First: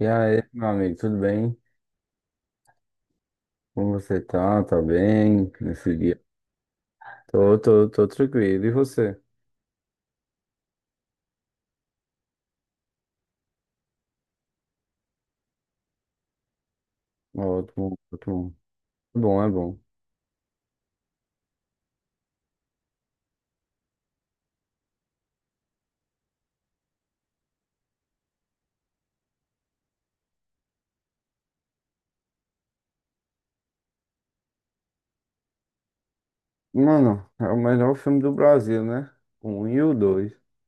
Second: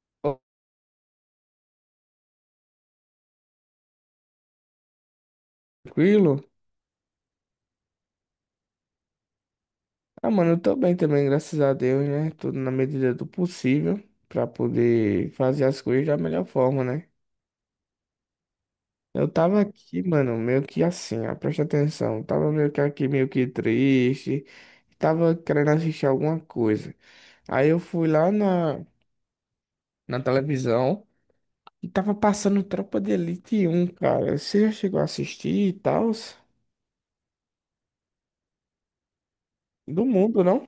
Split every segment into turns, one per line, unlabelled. E
Ô,
aí, meu amigo, tudo bem? Como você tá? Tá bem nesse dia?
tranquilo?
Tô tranquilo. E você?
Ah, mano, eu tô bem também, graças a Deus, né? Tudo na medida do possível pra poder fazer as coisas da melhor forma, né?
Ótimo, ótimo. É
Eu
bom, é
tava
bom.
aqui, mano, meio que assim, ó, presta atenção. Eu tava meio que aqui, meio que triste. Tava querendo assistir alguma coisa. Aí eu fui lá na televisão e tava passando Tropa de Elite um, cara. Você já chegou a assistir e tal?
Mano, é o melhor filme do Brasil, né? O um e o
Do
dois.
mundo, não?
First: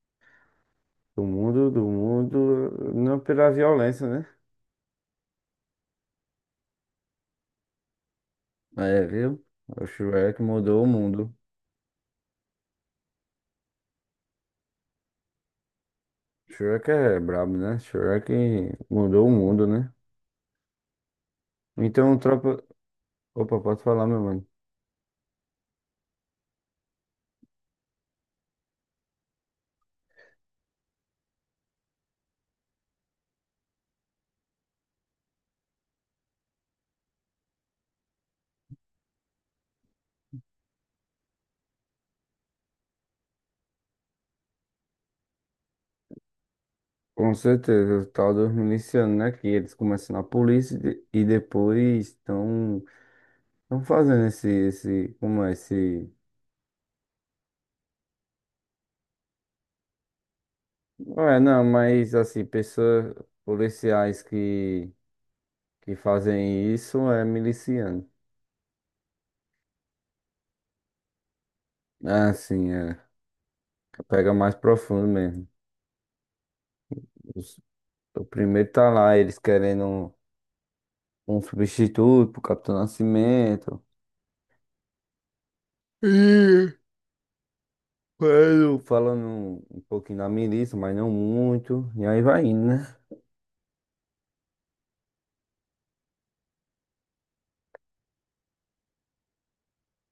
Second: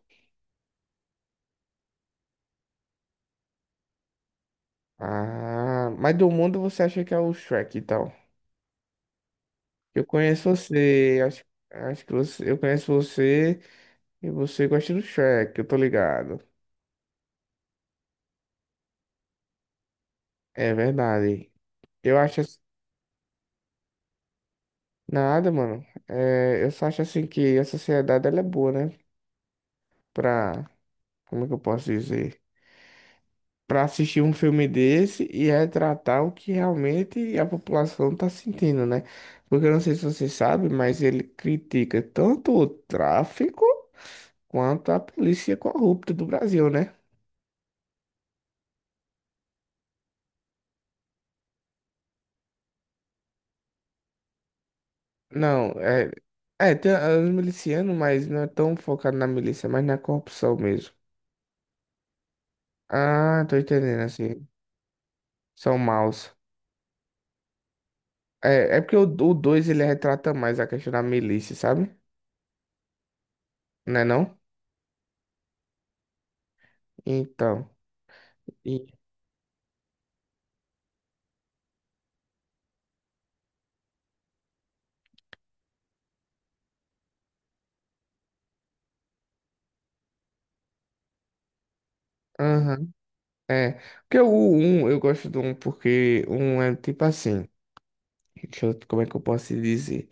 Do mundo, não pela violência, né?
Ah, mas do mundo você acha que é o Shrek e tal?
É, viu? O
Eu
Shrek
conheço
mudou o
você,
mundo.
acho, eu conheço você e você gosta do Shrek, eu tô ligado.
Shrek é brabo, né? Shrek mudou o mundo, né?
É verdade.
Então,
Eu acho ass-
tropa. Opa, pode falar, meu mano?
Nada, mano. É, eu só acho assim que a sociedade ela é boa, né? Pra, Como é que eu posso dizer? Pra assistir um filme desse e retratar o que realmente a população tá sentindo, né? Porque eu não sei se você sabe, mas ele critica tanto o tráfico quanto a polícia corrupta do Brasil, né?
Com certeza, o tal dos milicianos, né? Que eles começam na polícia e depois estão estão fazendo esse, como é,
Não, é.
esse...
É, tem os milicianos, mas não é tão focado na milícia, mas na corrupção mesmo.
Não é, não, mas assim, pessoas,
Ah, tô entendendo,
policiais
assim.
que,
São
que
maus.
fazem isso é miliciano.
É porque o dois ele retrata mais a questão da milícia, sabe?
Ah, sim, é.
Não é
Pega
não?
mais profundo mesmo. Os-
Então.
o primeiro
E-
tá lá, eles querendo um substituto pro Capitão Nascimento. Eu falando um pouquinho da milícia, mas não muito. E aí vai indo, né?
Aham. É, porque o um eu gosto do um porque o 1 é tipo assim, como é que eu posso te dizer?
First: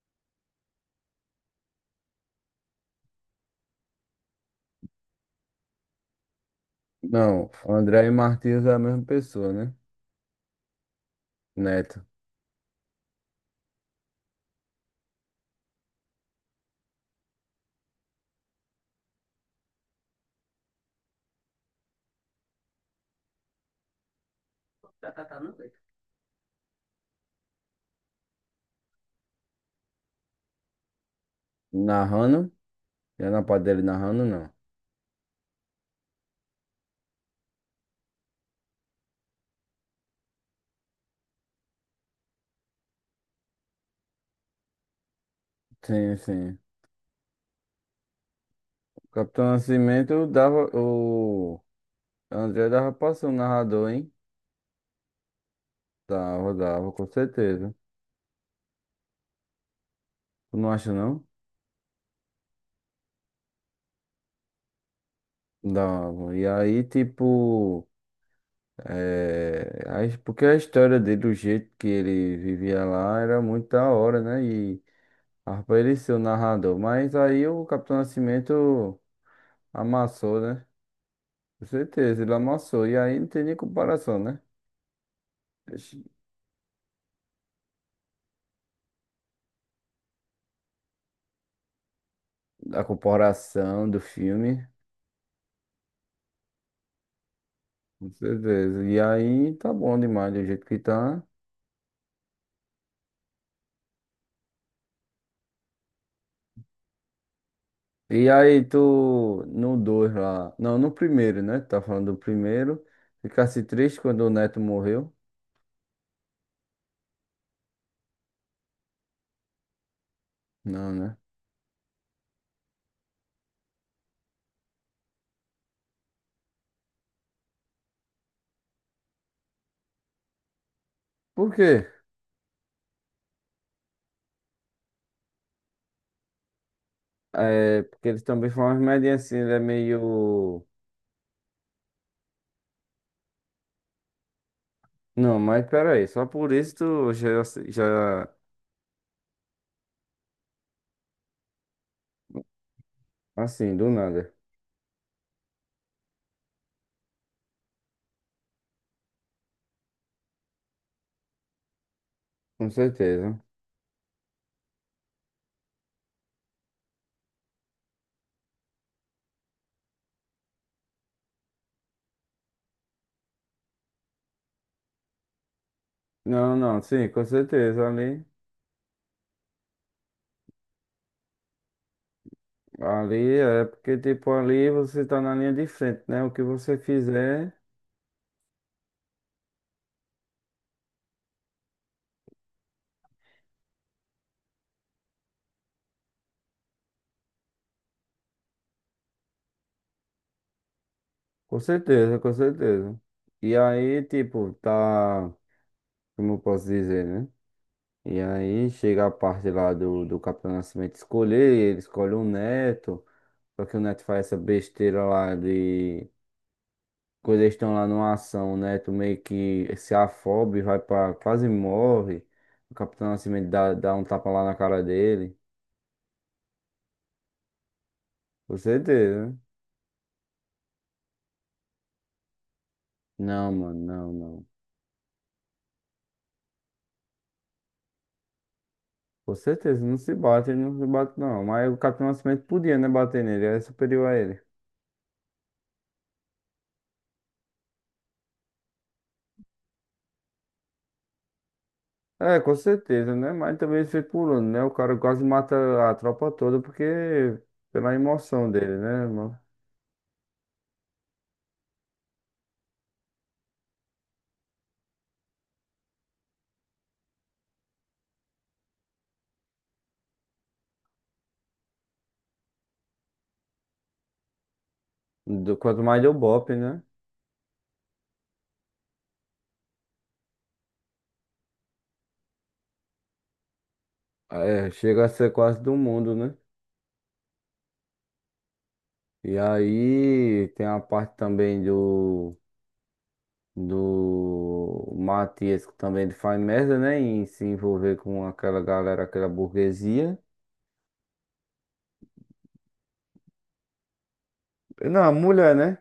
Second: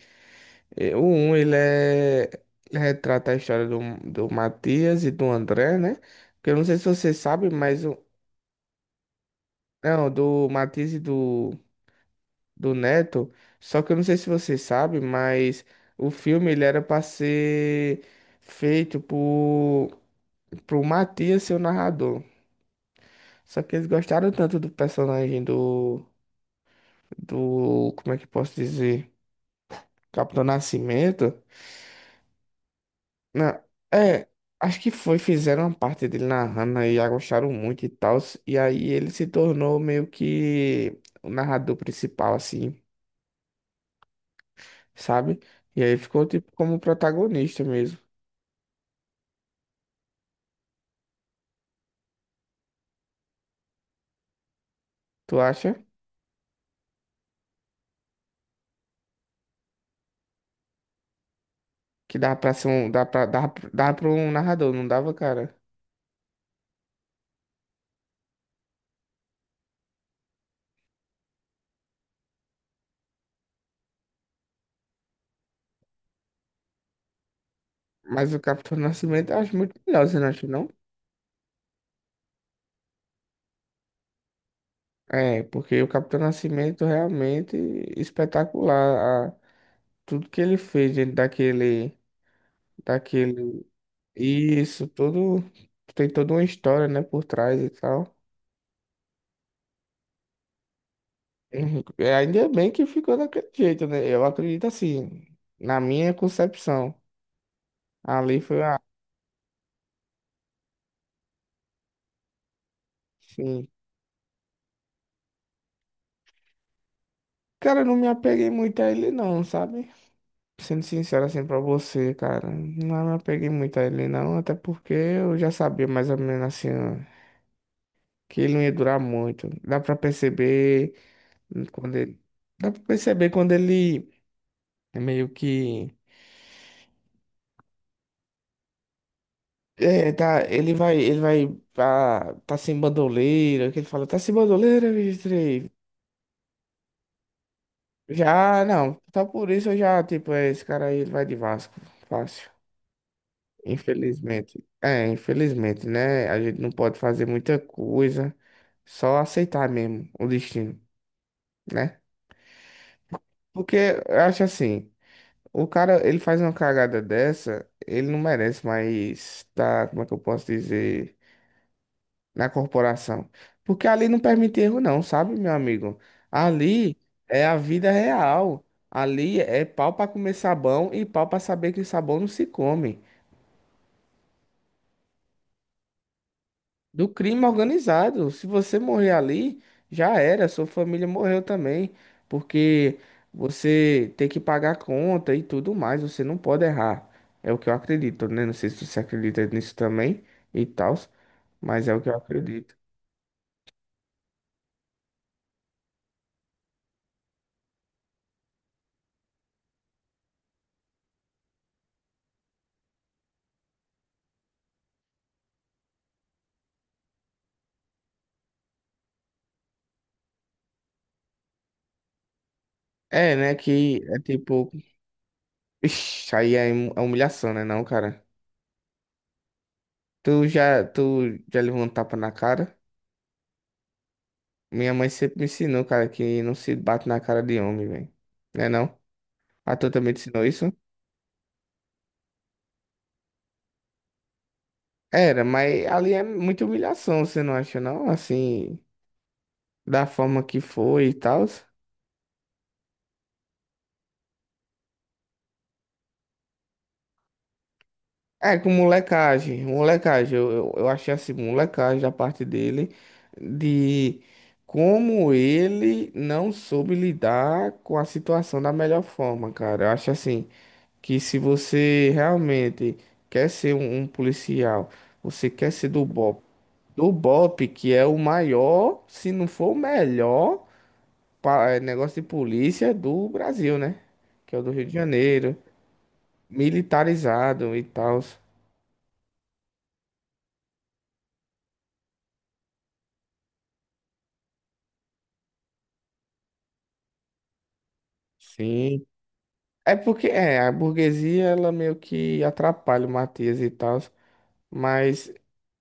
É, o um ele retrata a história do Matias e do André, né? Porque eu não sei se você sabe,
Não,
mas,
André e Martins é a mesma pessoa, né?
não, do Matias e do,
Neto.
do Neto, só que eu não sei se você sabe, mas o filme, ele era para ser feito pro Matias ser o narrador. Só que eles gostaram tanto do personagem do, como é que eu posso dizer? Capitão Nascimento?
Narrando? Já na
Não,
parte dele narrando,
é,
não.
acho que foi, fizeram uma parte dele narrando aí, gostaram muito e tal. E aí ele se tornou meio que o narrador principal, assim, sabe? E aí
Sim,
ficou tipo
sim.
como protagonista mesmo.
Capitão Nascimento dava. O André dava pra ser um narrador, hein?
Tu acha
Dava, dava, com certeza. Tu não acha, não?
que dá pra ser um. Dá pra um narrador, não dava, cara?
Dava. E aí, tipo. Porque a história dele, o jeito que ele vivia lá, era muito da hora, né? E dava pra ele ser o narrador. Mas aí o Capitão
Mas o Capitão
Nascimento
Nascimento eu acho muito melhor, você não
amassou,
acha,
né?
não?
Com certeza, ele amassou. E aí não tem nem comparação, né?
É, porque o Capitão Nascimento realmente espetacular. Tudo que ele fez dentro daquele,
A
daquele
comparação do
E
filme,
isso tudo tem toda uma história, né, por trás e
com
tal.
certeza. E aí tá bom demais do jeito que tá.
Uhum. É, ainda bem que ficou daquele jeito, né? Eu acredito assim, na minha concepção.
E
Ali foi
aí
a.
tu, no 2 lá, não, no primeiro, né? Tá falando do primeiro. Ficasse
Sim.
triste quando o Neto morreu?
Cara, eu não me apeguei muito a ele, não, sabe? Sendo
Não, né?
sincero assim pra você, cara. Não me apeguei muito a ele, não. Até porque eu já sabia mais ou menos assim, ó, que ele não ia durar muito.
Por quê?
Quando ele. Dá pra perceber quando ele meio que.
É, porque ele também foi uma remédio assim, ele é
É, tá,
meio...
ele vai, tá sem bandoleira, que ele fala, tá sem bandoleira,
Não, mas
Mistrei?
pera aí só por isso tu já,
Já, não, tá por isso eu já, tipo, é, esse cara aí, ele vai de Vasco, fácil,
assim, do nada.
infelizmente. É, infelizmente, né, a gente não pode fazer muita coisa, só aceitar mesmo o destino, né?
Com certeza.
Porque eu acho assim, o cara, ele faz uma cagada dessa, ele não merece mais, tá, como é que eu posso dizer... na corporação. Porque ali não permite erro, não, sabe, meu amigo?
Não, não,
Ali
sim, com
é a
certeza,
vida
ali.
real. Ali é pau para comer sabão e pau para saber que sabão não se come.
Ali é porque, tipo, ali você tá na linha de frente, né? O que você
Do crime
fizer,
organizado. Se você morrer ali, já era. Sua família morreu também. Porque você tem que pagar a conta e tudo mais. Você não pode errar. É o que eu acredito, né? Não sei se você acredita nisso também e tal,
com
mas é o que eu
certeza, com
acredito.
certeza. E aí, tipo, tá, como eu posso dizer, né? E aí chega a parte lá do Capitão Nascimento escolher, ele escolhe o neto, só que o neto faz essa besteira lá de. Quando eles estão lá numa ação, o neto meio que se afobe, vai pra. Quase morre. O Capitão
É,
Nascimento
né?
dá
Que
um
é
tapa lá na
tipo.
cara dele.
Ixi, aí é humilhação, né, não, cara?
Com certeza, né?
Tu já levou um tapa na cara?
Não, mano, não, não.
Minha mãe sempre me ensinou, cara, que não se bate na cara de homem, velho. Né, não?
Com
A
certeza,
tua
não
também
se
te ensinou
bate, ele
isso?
não se bate não. Mas o Capitão Nascimento podia, né, bater nele, era superior a ele.
Era, mas ali é muita humilhação, você não acha, não? Assim, da forma que foi e tal.
É, com certeza, né? Mas também ele foi pulando, né? O cara quase mata a tropa toda porque pela emoção
É, com
dele, né, mano?
molecagem, molecagem, eu achei assim, molecagem da parte dele, de como ele não soube lidar com a situação da melhor forma, cara. Eu acho assim, que se você realmente quer ser um policial, você
Do-
quer
Quanto
ser
mais
do
deu
BOP,
bope, né?
que é o maior, se não for o melhor, negócio de polícia do Brasil, né? Que é o
É,
do Rio de
chega a ser
Janeiro,
quase do mundo, né?
militarizado e tal.
E aí tem a parte também do Matias que também ele faz merda, né? Em se envolver com aquela galera,
Sim,
aquela
É
burguesia.
porque é, a burguesia ela meio que atrapalha o Matias e tal,
Não, a
mas
mulher, né?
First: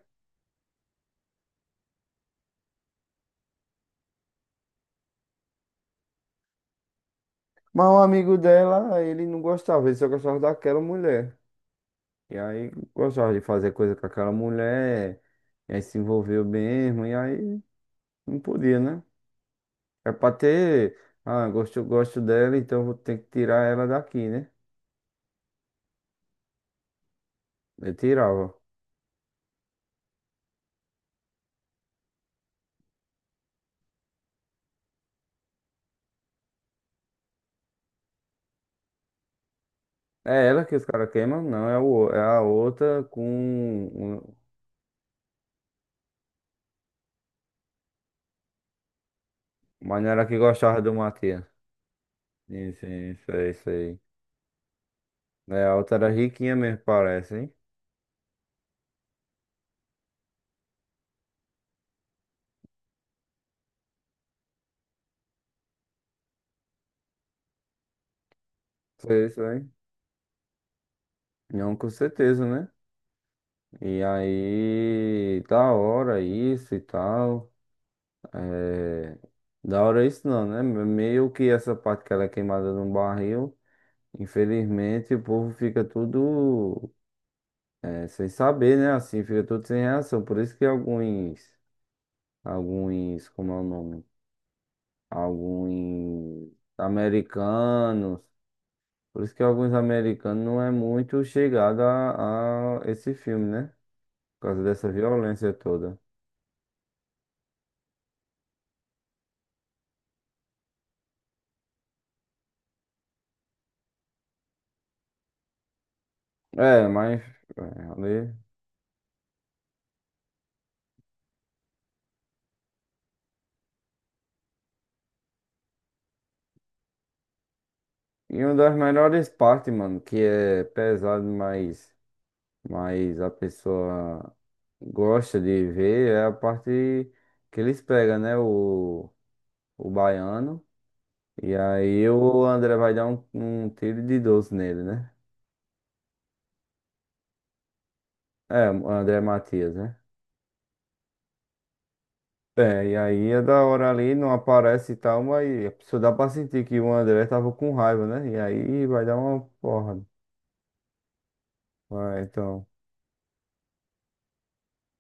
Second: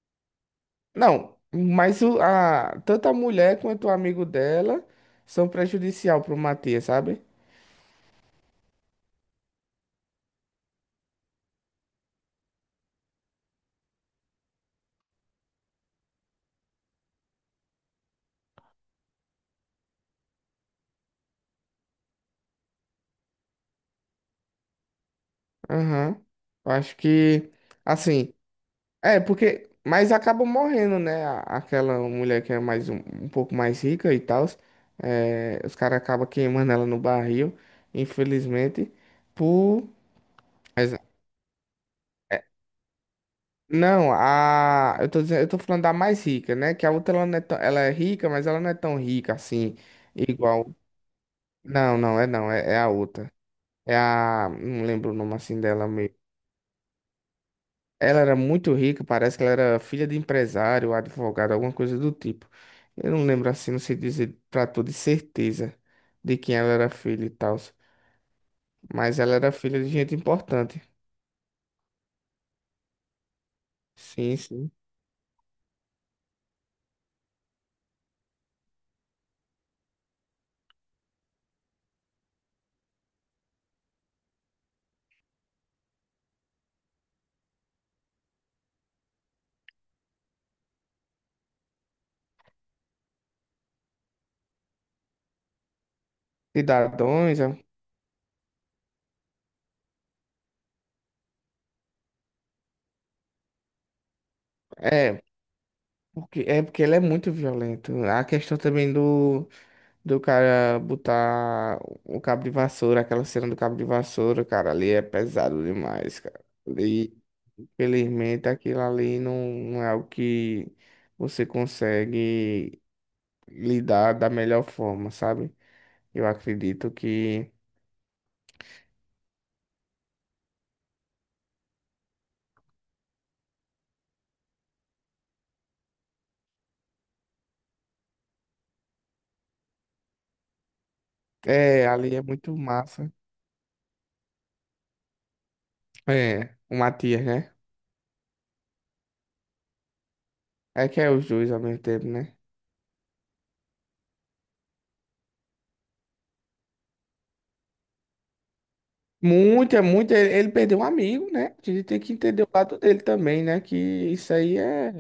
não, tanto a mulher quanto o amigo dela são prejudicial pro Matias, sabe?
Mas um amigo dela, ele não gostava, ele só gostava daquela mulher. E aí gostava de fazer coisa com aquela mulher, e aí se envolveu mesmo, e aí não podia, né? É pra ter, ah, gosto, gosto dela, então vou ter que tirar ela daqui, né?
Aham. Eu acho que
Eu
assim,
tirava.
é porque mas acaba morrendo, né? Aquela mulher que é mais um pouco mais rica e tal, é, os caras acabam queimando ela no barril, infelizmente, por
É ela que os
Exato.
caras queimam? Não, é, o, é a outra com.
Não, a. Eu tô falando da mais rica, né? Que a outra ela não é tão, ela é rica, mas ela não é tão rica assim,
Mas não era a que
igual.
gostava do Matias.
Não, não, é não, é
Isso,
a
isso,
outra.
é isso
É
aí.
a. Não lembro o nome assim
É, a
dela
outra era
mesmo.
riquinha mesmo, parece, hein?
Ela era muito rica, parece que ela era filha de empresário, advogado, alguma coisa do tipo. Eu não lembro assim, não sei dizer pra tu de certeza de quem ela era filha e tal. Mas
Foi
ela
isso
era
aí.
filha de gente importante.
Não, com certeza, né? E
Sim, sim.
aí, da hora isso e tal. É, da hora isso não, né? Meio que essa parte que ela é queimada no barril, infelizmente o povo fica tudo é, sem saber, né? Assim, fica tudo sem reação. Por isso que alguns, alguns, como é o nome? Alguns
Cidadãos,
americanos. Por isso que alguns americanos não é muito chegado a esse filme, né? Por causa dessa
é. é,
violência toda.
Porque, é porque ele é muito violento. A questão também do cara botar o cabo de vassoura, aquela cena do cabo de vassoura, cara, ali é pesado demais, cara.
É,
E,
mas é, ali.
infelizmente, aquilo ali não é o que você consegue lidar da melhor forma, sabe? Eu acredito que.
E uma das melhores partes, mano, que é pesado, mas a pessoa gosta de ver, é a parte que eles pegam, né? O baiano. E
É,
aí
ali é
o
muito
André vai dar
massa.
um tiro de 12 nele, né?
É, o Matias, né?
É, o André Matias, né?
É que é os dois ao mesmo tempo, né?
É, e aí é da hora ali, não aparece e tal, mas a pessoa dá pra sentir que o André tava com raiva, né? E aí vai dar uma
Muito, é
porra.
muito. Ele perdeu um amigo, né? A gente tem que
Vai,
entender o
então.
lado dele também, né? Que isso aí é.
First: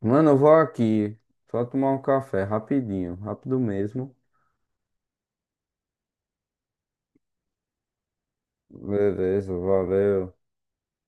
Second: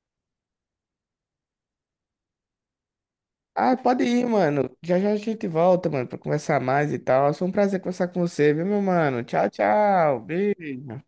Mano, eu vou aqui. Só tomar um café, rapidinho, rápido
Ah, pode
mesmo.
ir, mano. Já já a gente volta, mano, pra conversar mais e tal. Foi um prazer conversar com você, viu, meu mano? Tchau,
Beleza,
tchau.
valeu.
Beijo.